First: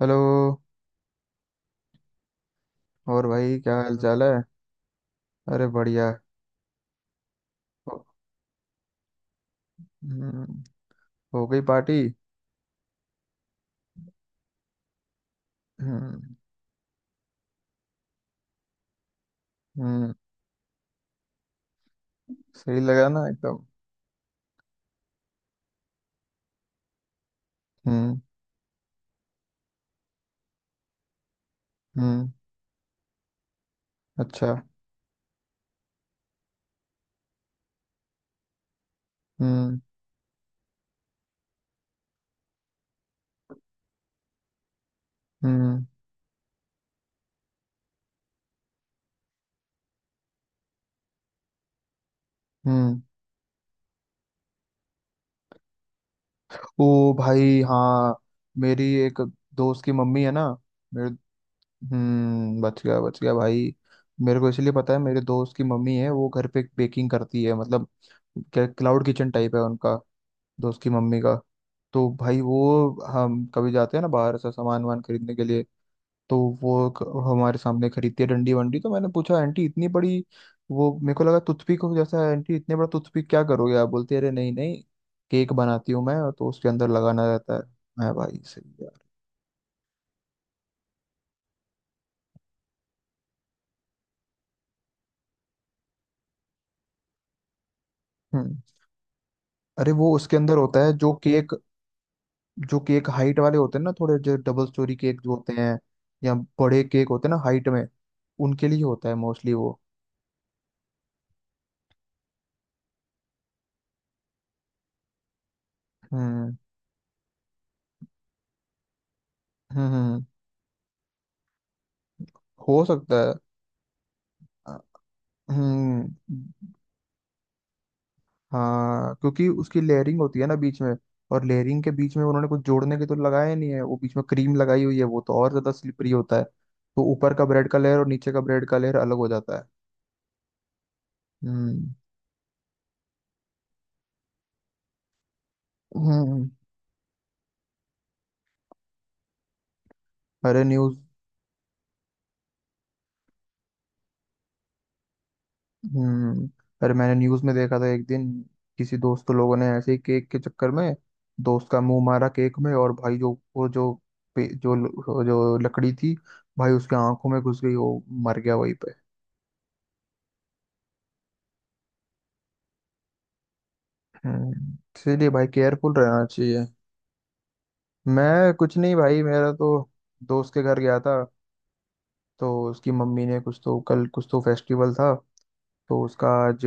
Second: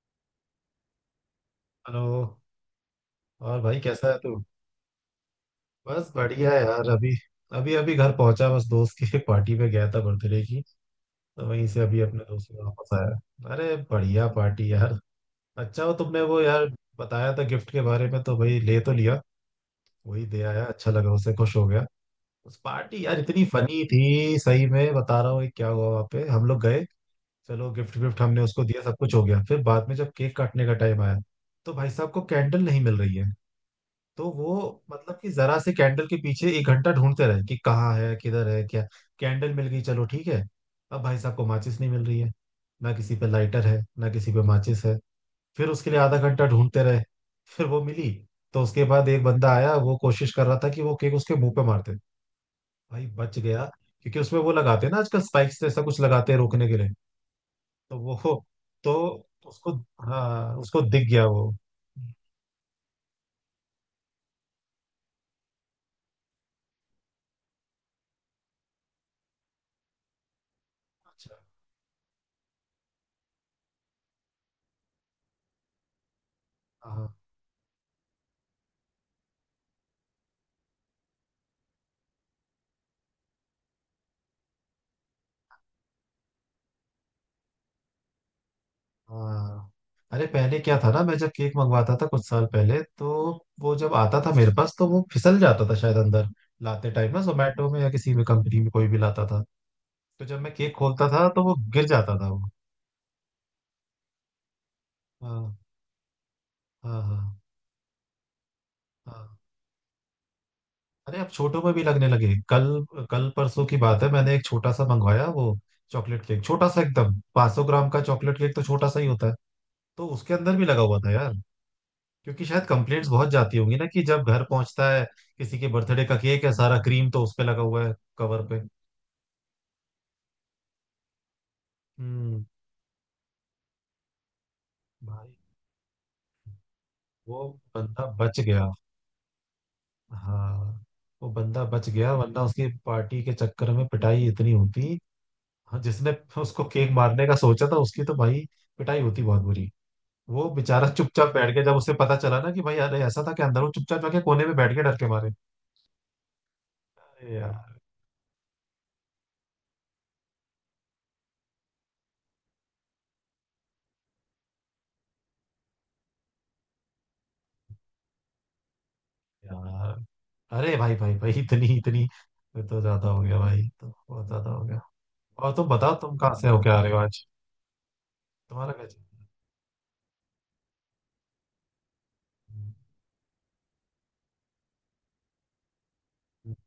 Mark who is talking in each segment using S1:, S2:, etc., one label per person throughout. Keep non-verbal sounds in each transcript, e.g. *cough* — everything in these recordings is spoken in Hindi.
S1: हेलो।
S2: हेलो।
S1: और भाई
S2: और
S1: क्या
S2: भाई
S1: हाल
S2: कैसा है
S1: चाल है?
S2: तू?
S1: अरे बढ़िया।
S2: बस बढ़िया है यार। अभी अभी अभी घर पहुंचा, बस दोस्त की *laughs* पार्टी पे गया था, बर्थडे की।
S1: हम्म, हो
S2: तो
S1: गई
S2: वहीं से
S1: पार्टी?
S2: अभी अपने दोस्त के वापस आया। अरे बढ़िया पार्टी यार। अच्छा, हो तुमने
S1: हम्म।
S2: वो यार बताया था गिफ्ट के बारे में, तो भाई ले तो लिया।
S1: हम्म,
S2: वही दे आया, अच्छा लगा उसे, खुश हो गया। उस
S1: सही
S2: पार्टी
S1: लगा
S2: यार
S1: ना
S2: इतनी
S1: एकदम?
S2: फनी थी, सही में बता रहा हूँ। एक क्या हुआ वहाँ पे, हम लोग गए, चलो गिफ्ट
S1: हम्म।
S2: विफ्ट हमने उसको दिया, सब कुछ हो गया। फिर बाद में जब केक काटने का टाइम आया तो भाई साहब को
S1: हम्म।
S2: कैंडल नहीं मिल रही है। तो
S1: अच्छा।
S2: वो मतलब कि जरा से कैंडल के पीछे एक घंटा ढूंढते रहे कि कहाँ है किधर है क्या। कैंडल मिल
S1: हम्म।
S2: गई, चलो ठीक है। अब भाई साहब को माचिस नहीं मिल रही है। ना किसी पे लाइटर है ना किसी पे माचिस है। फिर
S1: हम्म।
S2: उसके लिए आधा घंटा ढूंढते रहे, फिर वो मिली। तो उसके बाद एक बंदा आया, वो कोशिश कर रहा था कि वो केक उसके मुंह पे मारते।
S1: हम्म।
S2: भाई बच गया क्योंकि उसमें वो लगाते हैं ना आजकल, स्पाइक्स जैसा कुछ लगाते हैं रोकने के लिए।
S1: ओ भाई
S2: तो
S1: हाँ,
S2: वो,
S1: मेरी
S2: तो
S1: एक
S2: उसको,
S1: दोस्त की मम्मी है ना,
S2: हाँ उसको
S1: मेरे,
S2: दिख गया वो।
S1: हम्म, बच गया भाई। मेरे को इसलिए पता है, मेरे दोस्त की मम्मी है वो घर पे बेकिंग करती है, मतलब क्या क्लाउड किचन टाइप है उनका, दोस्त की मम्मी का।
S2: अच्छा।
S1: तो भाई वो, हम कभी जाते हैं ना बाहर से सामान वामान खरीदने के लिए तो वो
S2: हाँ।
S1: हमारे सामने खरीदती है डंडी वंडी, तो मैंने पूछा आंटी इतनी बड़ी, वो मेरे को लगा टूथपिक हो जैसा है। आंटी इतने बड़ा टूथपिक क्या करोगे आप? बोलती है, अरे नहीं नहीं, केक बनाती हूँ मैं, तो उसके अंदर लगाना रहता है। मैं भाई, सही यार।
S2: हाँ, अरे पहले क्या था ना, मैं जब केक मंगवाता था कुछ साल पहले, तो वो जब आता था मेरे पास तो वो फिसल जाता था शायद अंदर लाते टाइम ना, जोमेटो में या किसी भी
S1: हम्म।
S2: कंपनी में कोई भी लाता था।
S1: अरे वो
S2: तो
S1: उसके
S2: जब मैं
S1: अंदर
S2: केक
S1: होता है
S2: खोलता
S1: जो
S2: था तो
S1: केक,
S2: वो गिर जाता था वो।
S1: जो केक हाइट वाले होते हैं ना थोड़े, जो डबल स्टोरी केक जो होते
S2: हाँ
S1: हैं या बड़े
S2: हाँ
S1: केक
S2: हाँ
S1: होते हैं ना हाइट में, उनके लिए होता है
S2: हाँ।
S1: मोस्टली वो।
S2: अरे अब छोटों में भी लगने लगे। कल, कल परसों की बात है, मैंने एक छोटा सा मंगवाया वो चॉकलेट केक,
S1: हम्म।
S2: छोटा सा एकदम 500 ग्राम का। चॉकलेट केक तो छोटा सा ही होता है।
S1: हम्म। हम्म।
S2: तो
S1: हम्म।
S2: उसके अंदर भी लगा हुआ था यार। क्योंकि शायद
S1: हो
S2: कंप्लेंट्स
S1: सकता
S2: बहुत
S1: है।
S2: जाती होंगी ना कि जब घर
S1: अ,
S2: पहुंचता है किसी के बर्थडे
S1: हम्म।
S2: का केक है, सारा क्रीम तो उस पे लगा हुआ है, कवर पे।
S1: हाँ क्योंकि उसकी लेयरिंग होती है ना बीच में, और लेयरिंग के बीच में
S2: हम्म।
S1: उन्होंने कुछ जोड़ने के तो लगाया नहीं है, वो बीच में क्रीम लगाई हुई है, वो
S2: भाई,
S1: तो और ज्यादा स्लिपरी होता है, तो ऊपर
S2: वो
S1: का ब्रेड का लेयर और
S2: बंदा
S1: नीचे का
S2: बच
S1: ब्रेड
S2: गया।
S1: का लेयर अलग हो जाता है।
S2: हाँ, वो बंदा
S1: हम्म।
S2: बच गया, वरना उसकी पार्टी के चक्कर में पिटाई इतनी होती। हाँ, जिसने
S1: हम्म,
S2: उसको केक मारने का सोचा था, उसकी तो भाई पिटाई होती बहुत बुरी। वो
S1: अरे
S2: बेचारा
S1: न्यूज,
S2: चुपचाप बैठ गया जब उसे पता चला ना कि भाई, अरे ऐसा था कि अंदर वो चुपचाप जाके कोने में बैठ के, डर के मारे।
S1: हम्म, अरे मैंने
S2: अरे
S1: न्यूज में
S2: यार,
S1: देखा था एक दिन किसी दोस्त लोगों ने ऐसे ही केक के चक्कर में दोस्त का मुंह मारा केक में, और भाई जो वो जो जो, जो लकड़ी थी भाई उसके आंखों में घुस गई, वो मर गया वहीं पे।
S2: यार, अरे भाई भाई भाई, इतनी इतनी ये तो ज्यादा हो गया भाई, तो बहुत ज्यादा हो
S1: हम्म,
S2: गया।
S1: इसीलिए भाई
S2: और तुम
S1: केयरफुल
S2: बताओ, तुम
S1: रहना
S2: कहाँ से
S1: चाहिए।
S2: होके आ रहे हो आज?
S1: मैं
S2: तुम्हारा
S1: कुछ
S2: क्या
S1: नहीं भाई,
S2: चल
S1: मेरा तो दोस्त के घर गया था, तो
S2: रहा
S1: उसकी मम्मी ने कुछ, तो कल कुछ तो फेस्टिवल था तो उसका आज,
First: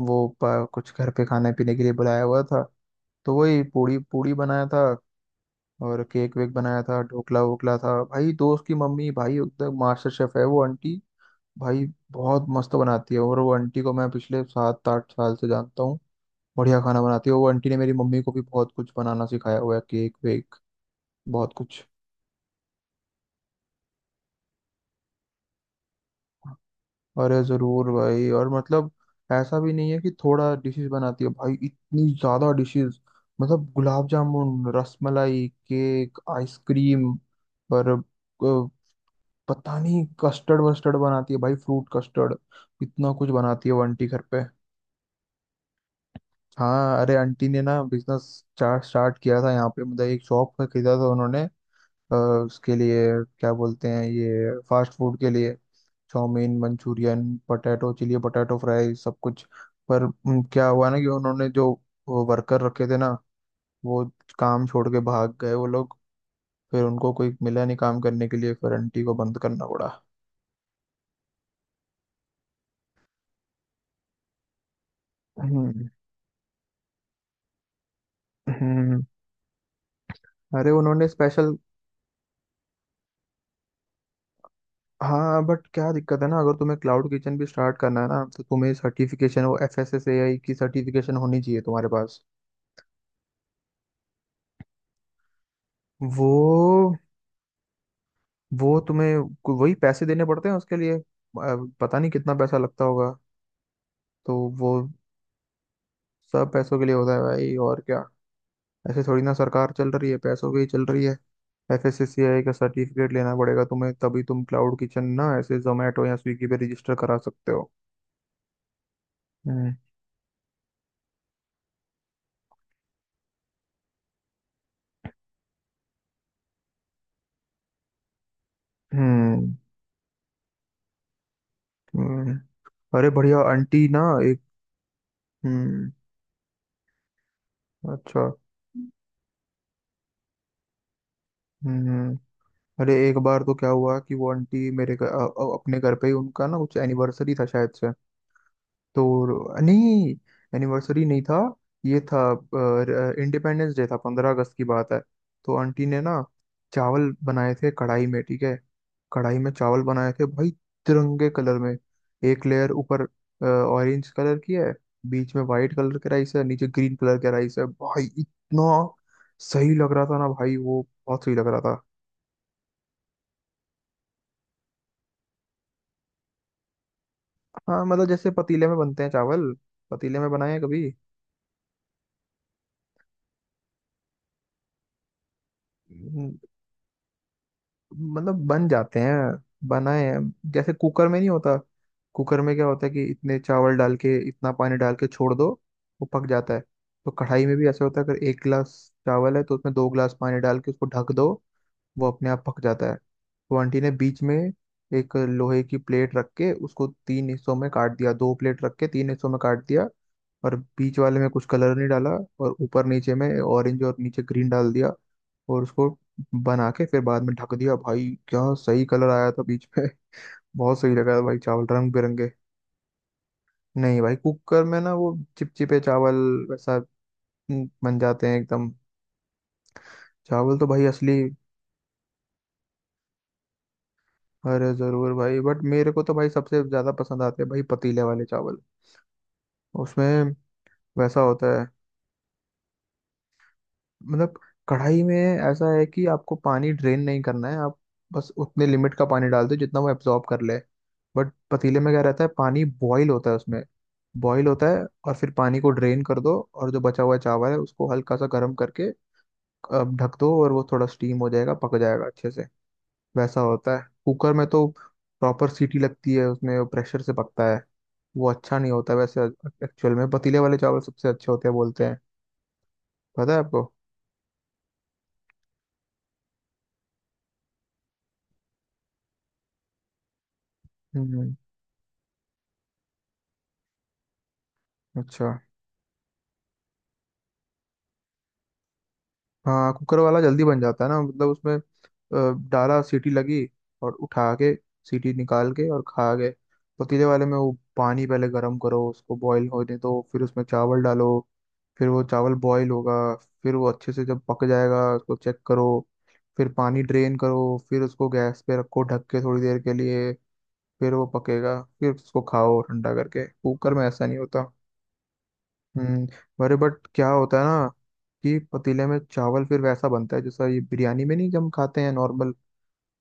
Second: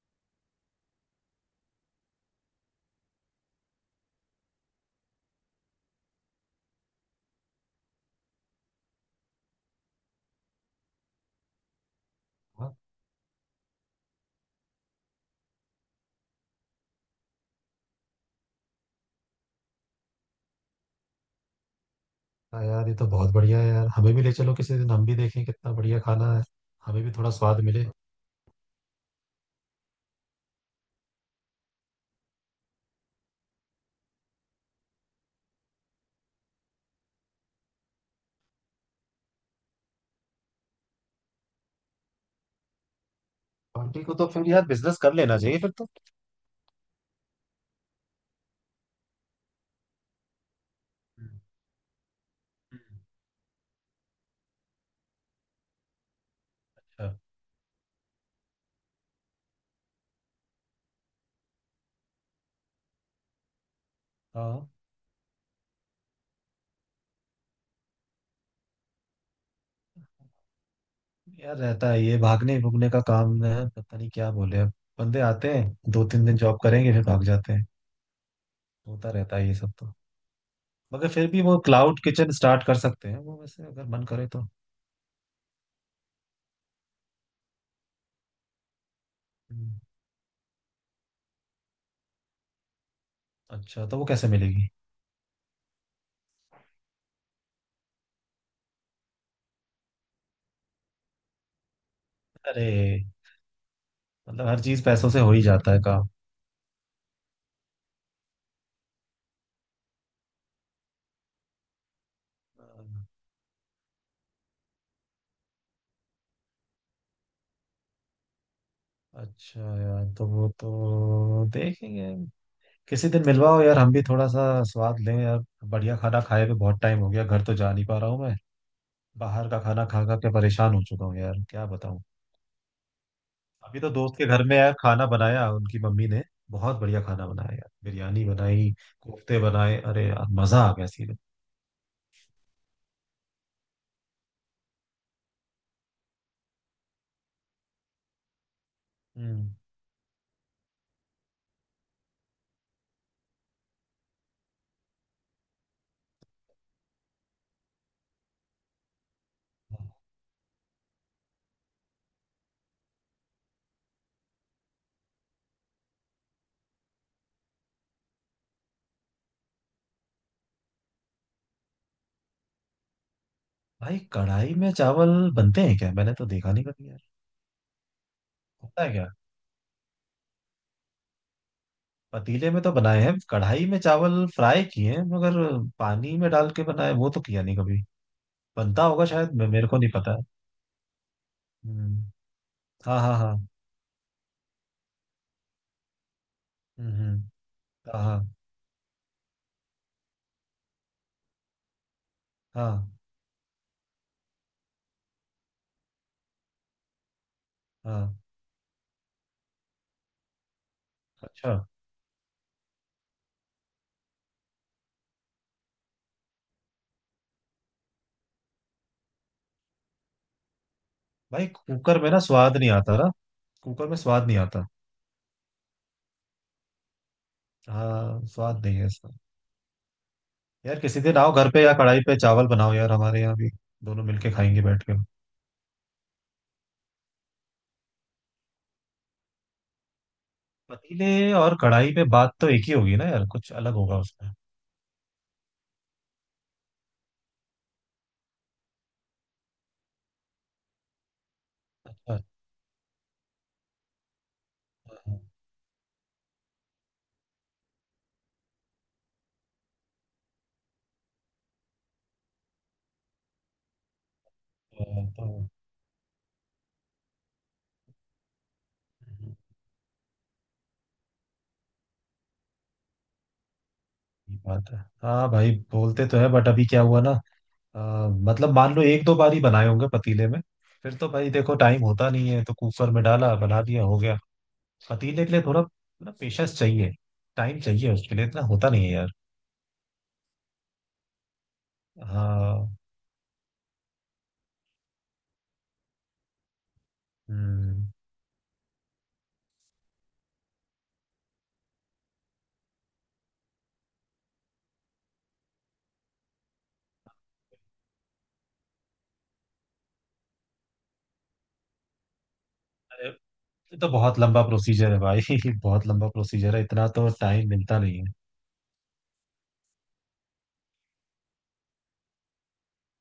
S1: वो कुछ घर पे खाने पीने के लिए बुलाया हुआ था। तो वही पूड़ी पूड़ी बनाया था और केक वेक बनाया था, ढोकला वोकला था। भाई दोस्त की मम्मी भाई एकदम मास्टर शेफ है वो आंटी, भाई बहुत
S2: है?
S1: मस्त बनाती है, और वो आंटी को मैं पिछले 7-8 साल से जानता हूँ। बढ़िया खाना बनाती है, वो आंटी ने मेरी मम्मी को भी बहुत कुछ बनाना सिखाया हुआ है, केक वेक, बहुत कुछ।
S2: हाँ यार, ये तो बहुत बढ़िया है यार, हमें भी ले चलो किसी दिन, हम भी देखें कितना बढ़िया खाना है। हमें भी थोड़ा
S1: अरे
S2: स्वाद मिले।
S1: जरूर भाई, और मतलब ऐसा भी नहीं है कि थोड़ा डिशेस बनाती है भाई, इतनी ज्यादा डिशेस, मतलब गुलाब जामुन रसमलाई केक आइसक्रीम, और पता नहीं कस्टर्ड वस्टर्ड बनाती है भाई, फ्रूट कस्टर्ड, इतना कुछ बनाती है वो
S2: आंटी
S1: आंटी
S2: को
S1: घर
S2: तो
S1: पे।
S2: फिर यार बिजनेस कर लेना चाहिए फिर तो।
S1: हाँ अरे आंटी ने ना बिजनेस स्टार्ट स्टार्ट किया था यहाँ पे, मतलब एक शॉप खरीदा था
S2: हम्म,
S1: उन्होंने, उसके
S2: हम्म।
S1: लिए, क्या बोलते हैं ये फास्ट फूड के लिए चाउमीन
S2: अच्छा।
S1: Manchurian potato chilli potato fry सब कुछ। पर क्या हुआ ना कि उन्होंने जो वर्कर रखे थे ना, वो काम
S2: हाँ
S1: छोड़ के भाग गए वो लोग। फिर उनको कोई मिला नहीं काम करने के लिए, फिर आंटी को बंद करना पड़ा।
S2: यार, रहता है ये भागने भुगने का काम है, पता नहीं क्या बोले अब। बंदे आते हैं,
S1: हम्म।
S2: दो तीन दिन जॉब करेंगे फिर भाग जाते हैं।
S1: हम्म।
S2: होता रहता है ये सब तो।
S1: अरे उन्होंने
S2: मगर फिर भी
S1: स्पेशल,
S2: वो क्लाउड किचन स्टार्ट कर सकते हैं वो, वैसे अगर मन करे तो।
S1: हाँ बट क्या दिक्कत है ना, अगर तुम्हें क्लाउड किचन भी स्टार्ट करना है ना तो तुम्हें सर्टिफिकेशन, वो एफ
S2: हम्म,
S1: एस एस ए आई की सर्टिफिकेशन होनी चाहिए तुम्हारे पास।
S2: अच्छा तो वो कैसे मिलेगी?
S1: वो वो तुम्हें वही पैसे देने पड़ते हैं उसके लिए, पता नहीं कितना पैसा लगता होगा
S2: अरे,
S1: तो
S2: मतलब हर
S1: वो।
S2: चीज पैसों से हो ही जाता है काम।
S1: सब पैसों के लिए होता है भाई, और क्या, ऐसे थोड़ी ना सरकार चल रही है, पैसों की ही चल रही है। एफएससीआई का सर्टिफिकेट लेना पड़ेगा तुम्हें, तभी तुम क्लाउड किचन ना ऐसे जोमेटो या स्विगी पे रजिस्टर करा सकते हो।
S2: अच्छा
S1: हम्म।
S2: यार, तो वो तो देखेंगे। किसी दिन मिलवाओ यार, हम भी थोड़ा सा स्वाद लें यार। बढ़िया खाना खाए हुए बहुत टाइम हो गया, घर तो जा नहीं पा रहा हूँ मैं। बाहर
S1: हम्म।
S2: का खाना खा खा के परेशान हो चुका हूँ यार, क्या बताऊँ।
S1: हम्म। अरे बढ़िया
S2: अभी
S1: आंटी
S2: तो
S1: ना,
S2: दोस्त के
S1: एक,
S2: घर में यार खाना बनाया उनकी
S1: हम्म,
S2: मम्मी ने। बहुत बढ़िया खाना बनाया यार, बिरयानी
S1: अच्छा,
S2: बनाई, कोफ्ते बनाए, अरे यार मजा आ गया सीधे।
S1: हम्म। हम्म। अरे एक बार तो क्या हुआ कि वो आंटी मेरे घर अपने घर पे ही उनका ना कुछ एनिवर्सरी था शायद से,
S2: हम्म।
S1: तो नहीं, एनिवर्सरी नहीं था, ये था, इंडिपेंडेंस डे था, 15 अगस्त की बात है। तो आंटी ने ना चावल बनाए थे कढ़ाई में, ठीक है, कढ़ाई में चावल बनाए थे भाई, तिरंगे कलर में, एक लेयर ऊपर ऑरेंज कलर की है, बीच में वाइट कलर के राइस है, नीचे ग्रीन कलर के राइस है, भाई इतना सही लग रहा था ना भाई, वो बहुत सही लग रहा था।
S2: भाई कढ़ाई में चावल बनते हैं क्या? मैंने तो देखा नहीं कभी यार।
S1: हाँ मतलब जैसे पतीले में
S2: होता है
S1: बनते
S2: क्या?
S1: हैं चावल, पतीले में बनाए हैं
S2: पतीले में तो बनाए हैं, कढ़ाई में चावल फ्राई किए हैं, मगर पानी में
S1: कभी,
S2: डाल के बनाए वो तो किया नहीं कभी।
S1: मतलब बन
S2: बनता
S1: जाते
S2: होगा
S1: हैं,
S2: शायद, मेरे को नहीं
S1: बनाए
S2: पता
S1: हैं।
S2: है।
S1: जैसे कुकर में नहीं होता,
S2: हम्म,
S1: कुकर में क्या होता है
S2: हाँ
S1: कि
S2: हाँ हाँ।
S1: इतने चावल डाल के इतना पानी डाल के छोड़ दो, वो पक जाता है।
S2: हम्म
S1: तो
S2: हम्म,
S1: कढ़ाई में भी ऐसा होता
S2: हाँ
S1: है, अगर
S2: हाँ
S1: 1 गिलास चावल है तो उसमें 2 गिलास पानी डाल के उसको ढक दो, वो अपने आप पक जाता
S2: हाँ
S1: है। तो आंटी ने बीच में एक लोहे की प्लेट रख के उसको 3 हिस्सों में काट दिया,
S2: हाँ।
S1: 2 प्लेट रख के 3 हिस्सों में काट दिया, और बीच वाले में कुछ
S2: अच्छा।
S1: कलर नहीं डाला, और ऊपर नीचे में ऑरेंज और नीचे ग्रीन डाल दिया, और उसको बना के फिर बाद में ढक दिया। भाई क्या सही कलर आया था बीच में। *laughs* बहुत सही लगा था भाई
S2: भाई
S1: चावल रंग
S2: कुकर में ना
S1: बिरंगे।
S2: स्वाद नहीं आता ना, कुकर में
S1: नहीं भाई
S2: स्वाद नहीं
S1: कुकर
S2: आता।
S1: में ना वो चिपचिपे चावल वैसा, बन
S2: हाँ,
S1: जाते हैं
S2: स्वाद
S1: एकदम।
S2: नहीं है इसका।
S1: चावल तो
S2: यार
S1: भाई
S2: किसी
S1: असली,
S2: दिन आओ घर पे या कढ़ाई पे चावल बनाओ यार हमारे यहाँ भी, दोनों मिलके खाएंगे
S1: अरे
S2: बैठ के।
S1: जरूर भाई, बट मेरे को तो भाई सबसे ज्यादा पसंद आते हैं भाई पतीले वाले चावल, उसमें
S2: पतीले
S1: वैसा होता
S2: और
S1: है।
S2: कढ़ाई पे बात तो एक ही होगी ना यार, कुछ अलग होगा उसमें।
S1: मतलब कढ़ाई में ऐसा है कि आपको पानी ड्रेन नहीं करना है, आप बस उतने लिमिट का पानी डाल दो जितना वो एब्जॉर्ब कर ले। बट पतीले में क्या
S2: अच्छा।
S1: रहता है, पानी बॉईल होता है उसमें, बॉईल होता है और
S2: अच्छा,
S1: फिर पानी को ड्रेन कर दो, और जो बचा हुआ चावल है उसको हल्का सा गर्म करके ढक दो, और वो थोड़ा स्टीम हो जाएगा, पक जाएगा अच्छे से। वैसा होता है। कुकर में तो
S2: हाँ, तो
S1: प्रॉपर सीटी लगती है उसमें, वो प्रेशर से पकता है, वो अच्छा नहीं होता वैसे। एक्चुअल में पतीले वाले चावल सबसे अच्छे होते हैं बोलते हैं, पता है आपको।
S2: ये बात है। हाँ भाई, बोलते तो है बट अभी क्या हुआ ना, मतलब मान लो एक दो बार ही बनाए होंगे पतीले में, फिर तो भाई
S1: हम्म।
S2: देखो टाइम होता नहीं है तो कुकर में डाला, बना दिया, हो गया। पतीले
S1: अच्छा।
S2: के लिए थोड़ा ना पेशेंस चाहिए, टाइम चाहिए उसके लिए, इतना होता नहीं है यार।
S1: हाँ कुकर वाला जल्दी बन जाता है ना, मतलब उसमें
S2: हाँ।
S1: डाला, सीटी लगी, और उठा के सीटी निकाल के और खा गए। पतीले वाले में वो
S2: हम्म।
S1: पानी पहले गर्म करो, उसको बॉईल होने दो, फिर उसमें चावल डालो, फिर वो चावल बॉईल होगा, फिर वो अच्छे से जब पक जाएगा उसको चेक करो, फिर पानी ड्रेन करो, फिर उसको गैस पे रखो ढक के थोड़ी देर के लिए, फिर वो पकेगा, फिर उसको खाओ ठंडा
S2: अरे
S1: करके। कुकर
S2: ये
S1: में
S2: तो
S1: ऐसा नहीं
S2: बहुत लंबा
S1: होता।
S2: प्रोसीजर है भाई। *laughs* बहुत लंबा
S1: हम्म,
S2: प्रोसीजर
S1: अरे
S2: है,
S1: बट
S2: इतना तो
S1: क्या होता है
S2: टाइम
S1: ना
S2: मिलता नहीं है।
S1: कि पतीले में चावल फिर वैसा बनता है जैसा ये बिरयानी में, नहीं, जब हम खाते हैं नॉर्मल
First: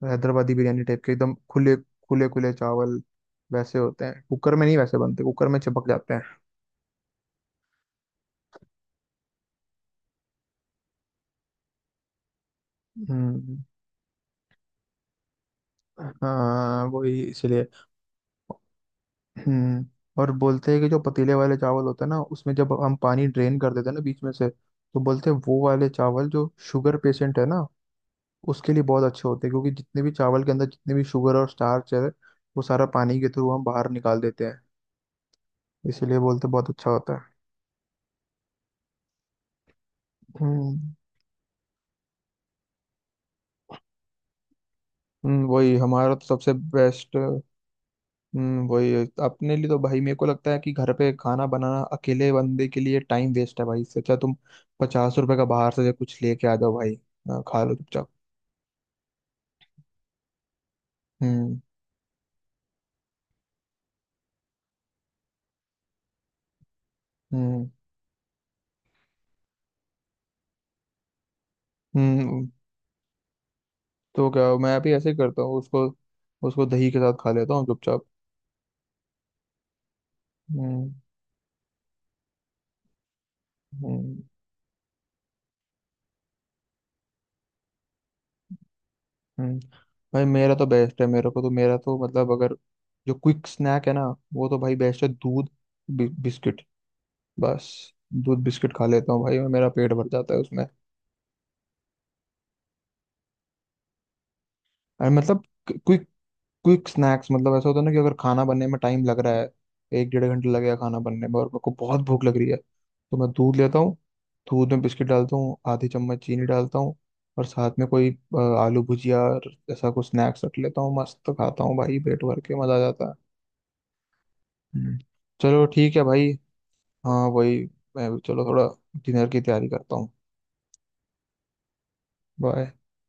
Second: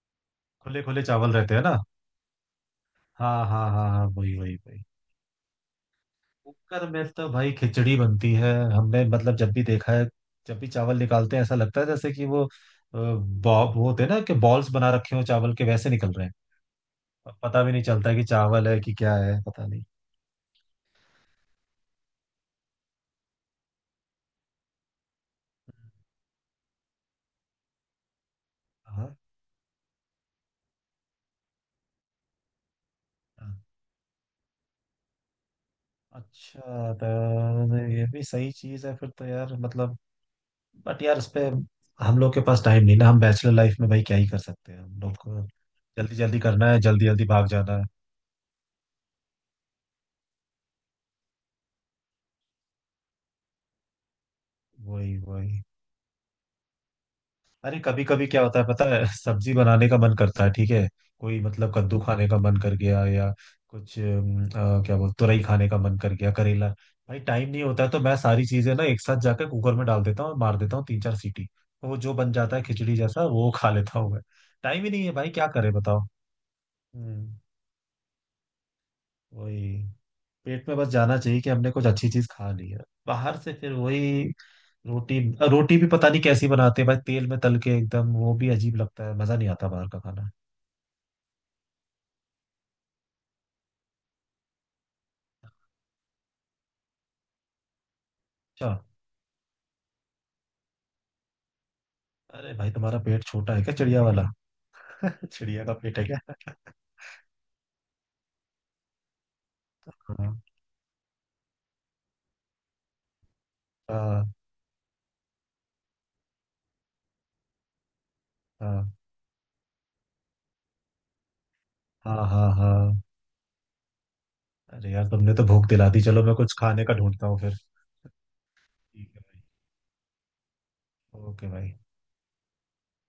S1: हैदराबादी
S2: खुले
S1: बिरयानी
S2: खुले
S1: टाइप के, एकदम
S2: चावल रहते हैं
S1: खुले
S2: ना।
S1: खुले खुले चावल,
S2: हाँ हाँ
S1: वैसे
S2: हाँ
S1: होते
S2: हाँ,
S1: हैं,
S2: वही
S1: कुकर
S2: वही
S1: में नहीं
S2: वही।
S1: वैसे बनते, कुकर में चिपक जाते हैं।
S2: कुकर में तो भाई खिचड़ी बनती है हमने, मतलब जब भी देखा है, जब भी चावल निकालते हैं ऐसा लगता है जैसे कि वो बॉ,
S1: हम्म,
S2: वो होते हैं ना कि बॉल्स बना रखे हो चावल के, वैसे निकल रहे हैं।
S1: हाँ वही
S2: अब पता
S1: इसलिए।
S2: भी नहीं चलता है कि चावल है कि क्या है, पता नहीं।
S1: हम्म, और बोलते हैं कि जो पतीले वाले चावल होते हैं ना उसमें जब हम पानी ड्रेन कर देते हैं ना बीच में से, तो बोलते हैं वो वाले चावल जो शुगर पेशेंट है ना उसके लिए बहुत
S2: हाँ।
S1: अच्छे होते हैं, क्योंकि जितने भी चावल के अंदर जितने भी शुगर और स्टार्च है, वो सारा पानी के थ्रू
S2: हाँ।
S1: हम बाहर निकाल देते हैं। इसीलिए बोलते हैं बहुत अच्छा
S2: अच्छा,
S1: होता है।
S2: तो ये भी सही चीज है फिर तो यार मतलब।
S1: हम्म,
S2: बट यार इस पे हम लोग के पास टाइम नहीं ना, हम बैचलर लाइफ में भाई क्या ही कर सकते हैं, हम लोग को
S1: वही हमारा
S2: जल्दी
S1: तो
S2: जल्दी
S1: सबसे
S2: करना है, जल्दी
S1: बेस्ट,
S2: जल्दी भाग जाना है।
S1: वही है। अपने लिए तो भाई मेरे को लगता है कि घर पे खाना बनाना अकेले बंदे के लिए टाइम वेस्ट है भाई, इससे अच्छा तुम पचास
S2: वही
S1: रुपए का
S2: वही।
S1: बाहर से कुछ लेके आ जाओ भाई। हाँ, खा लो
S2: अरे कभी
S1: चुपचाप।
S2: कभी क्या होता है पता है, सब्जी बनाने का मन करता है ठीक है, कोई
S1: हम्म।
S2: मतलब कद्दू खाने का मन कर गया या कुछ क्या बोल, तुरई खाने का मन कर गया, करेला। भाई टाइम नहीं
S1: हम्म।
S2: होता है तो मैं सारी चीजें ना एक साथ जाकर कुकर में डाल देता हूँ और मार देता हूँ तीन चार सीटी, तो वो जो बन
S1: हम्म,
S2: जाता है खिचड़ी जैसा, वो खा लेता हूँ मैं।
S1: तो क्या मैं
S2: टाइम ही
S1: भी
S2: नहीं
S1: ऐसे
S2: है
S1: ही
S2: भाई,
S1: करता
S2: क्या
S1: हूँ
S2: करे
S1: उसको,
S2: बताओ।
S1: उसको दही के साथ खा
S2: हम्म,
S1: लेता हूँ चुपचाप।
S2: वही। पेट में बस
S1: हम्म।
S2: जाना चाहिए कि हमने कुछ अच्छी चीज खा ली है। बाहर से फिर
S1: हम्म।
S2: वही रोटी। रोटी भी पता नहीं कैसी बनाते हैं भाई, तेल में तल के एकदम, वो भी अजीब लगता है, मजा नहीं
S1: हम्म।
S2: आता बाहर का
S1: भाई
S2: खाना।
S1: मेरा तो बेस्ट है, मेरे को तो, मेरा तो, मतलब अगर जो क्विक स्नैक है ना वो तो भाई बेस्ट है, दूध बिस्किट, बस दूध
S2: अच्छा।
S1: बिस्किट खा लेता हूँ भाई मैं, मेरा पेट भर जाता है उसमें।
S2: अरे भाई तुम्हारा पेट छोटा है क्या, चिड़िया वाला?
S1: और
S2: *laughs*
S1: मतलब
S2: चिड़िया का पेट है
S1: क्विक,
S2: क्या?
S1: क्विक स्नैक्स मतलब ऐसा होता है ना कि अगर खाना बनने में टाइम लग रहा है, एक डेढ़
S2: हाँ।
S1: घंटे लग गया खाना बनने में और मेरे को बहुत भूख लग रही है, तो मैं दूध लेता हूँ,
S2: *laughs* हाँ
S1: दूध में बिस्किट डालता हूँ, आधी चम्मच चीनी डालता हूँ, और साथ में कोई अ, आलू
S2: हाँ
S1: भुजिया और ऐसा कुछ स्नैक्स रख लेता हूँ, मस्त खाता हूँ भाई पेट
S2: हाँ
S1: भर
S2: हाँ
S1: के, मजा आ
S2: हाँ।
S1: जाता है।
S2: अरे
S1: हम्म।
S2: यार तुमने तो
S1: चलो
S2: भूख दिला
S1: ठीक
S2: दी,
S1: है
S2: चलो
S1: भाई,
S2: मैं कुछ खाने का
S1: हाँ
S2: ढूंढता हूँ फिर।
S1: वही, मैं भी चलो थोड़ा
S2: ठीक है
S1: डिनर की
S2: भाई।
S1: तैयारी करता हूँ।
S2: ओके भाई।
S1: बाय।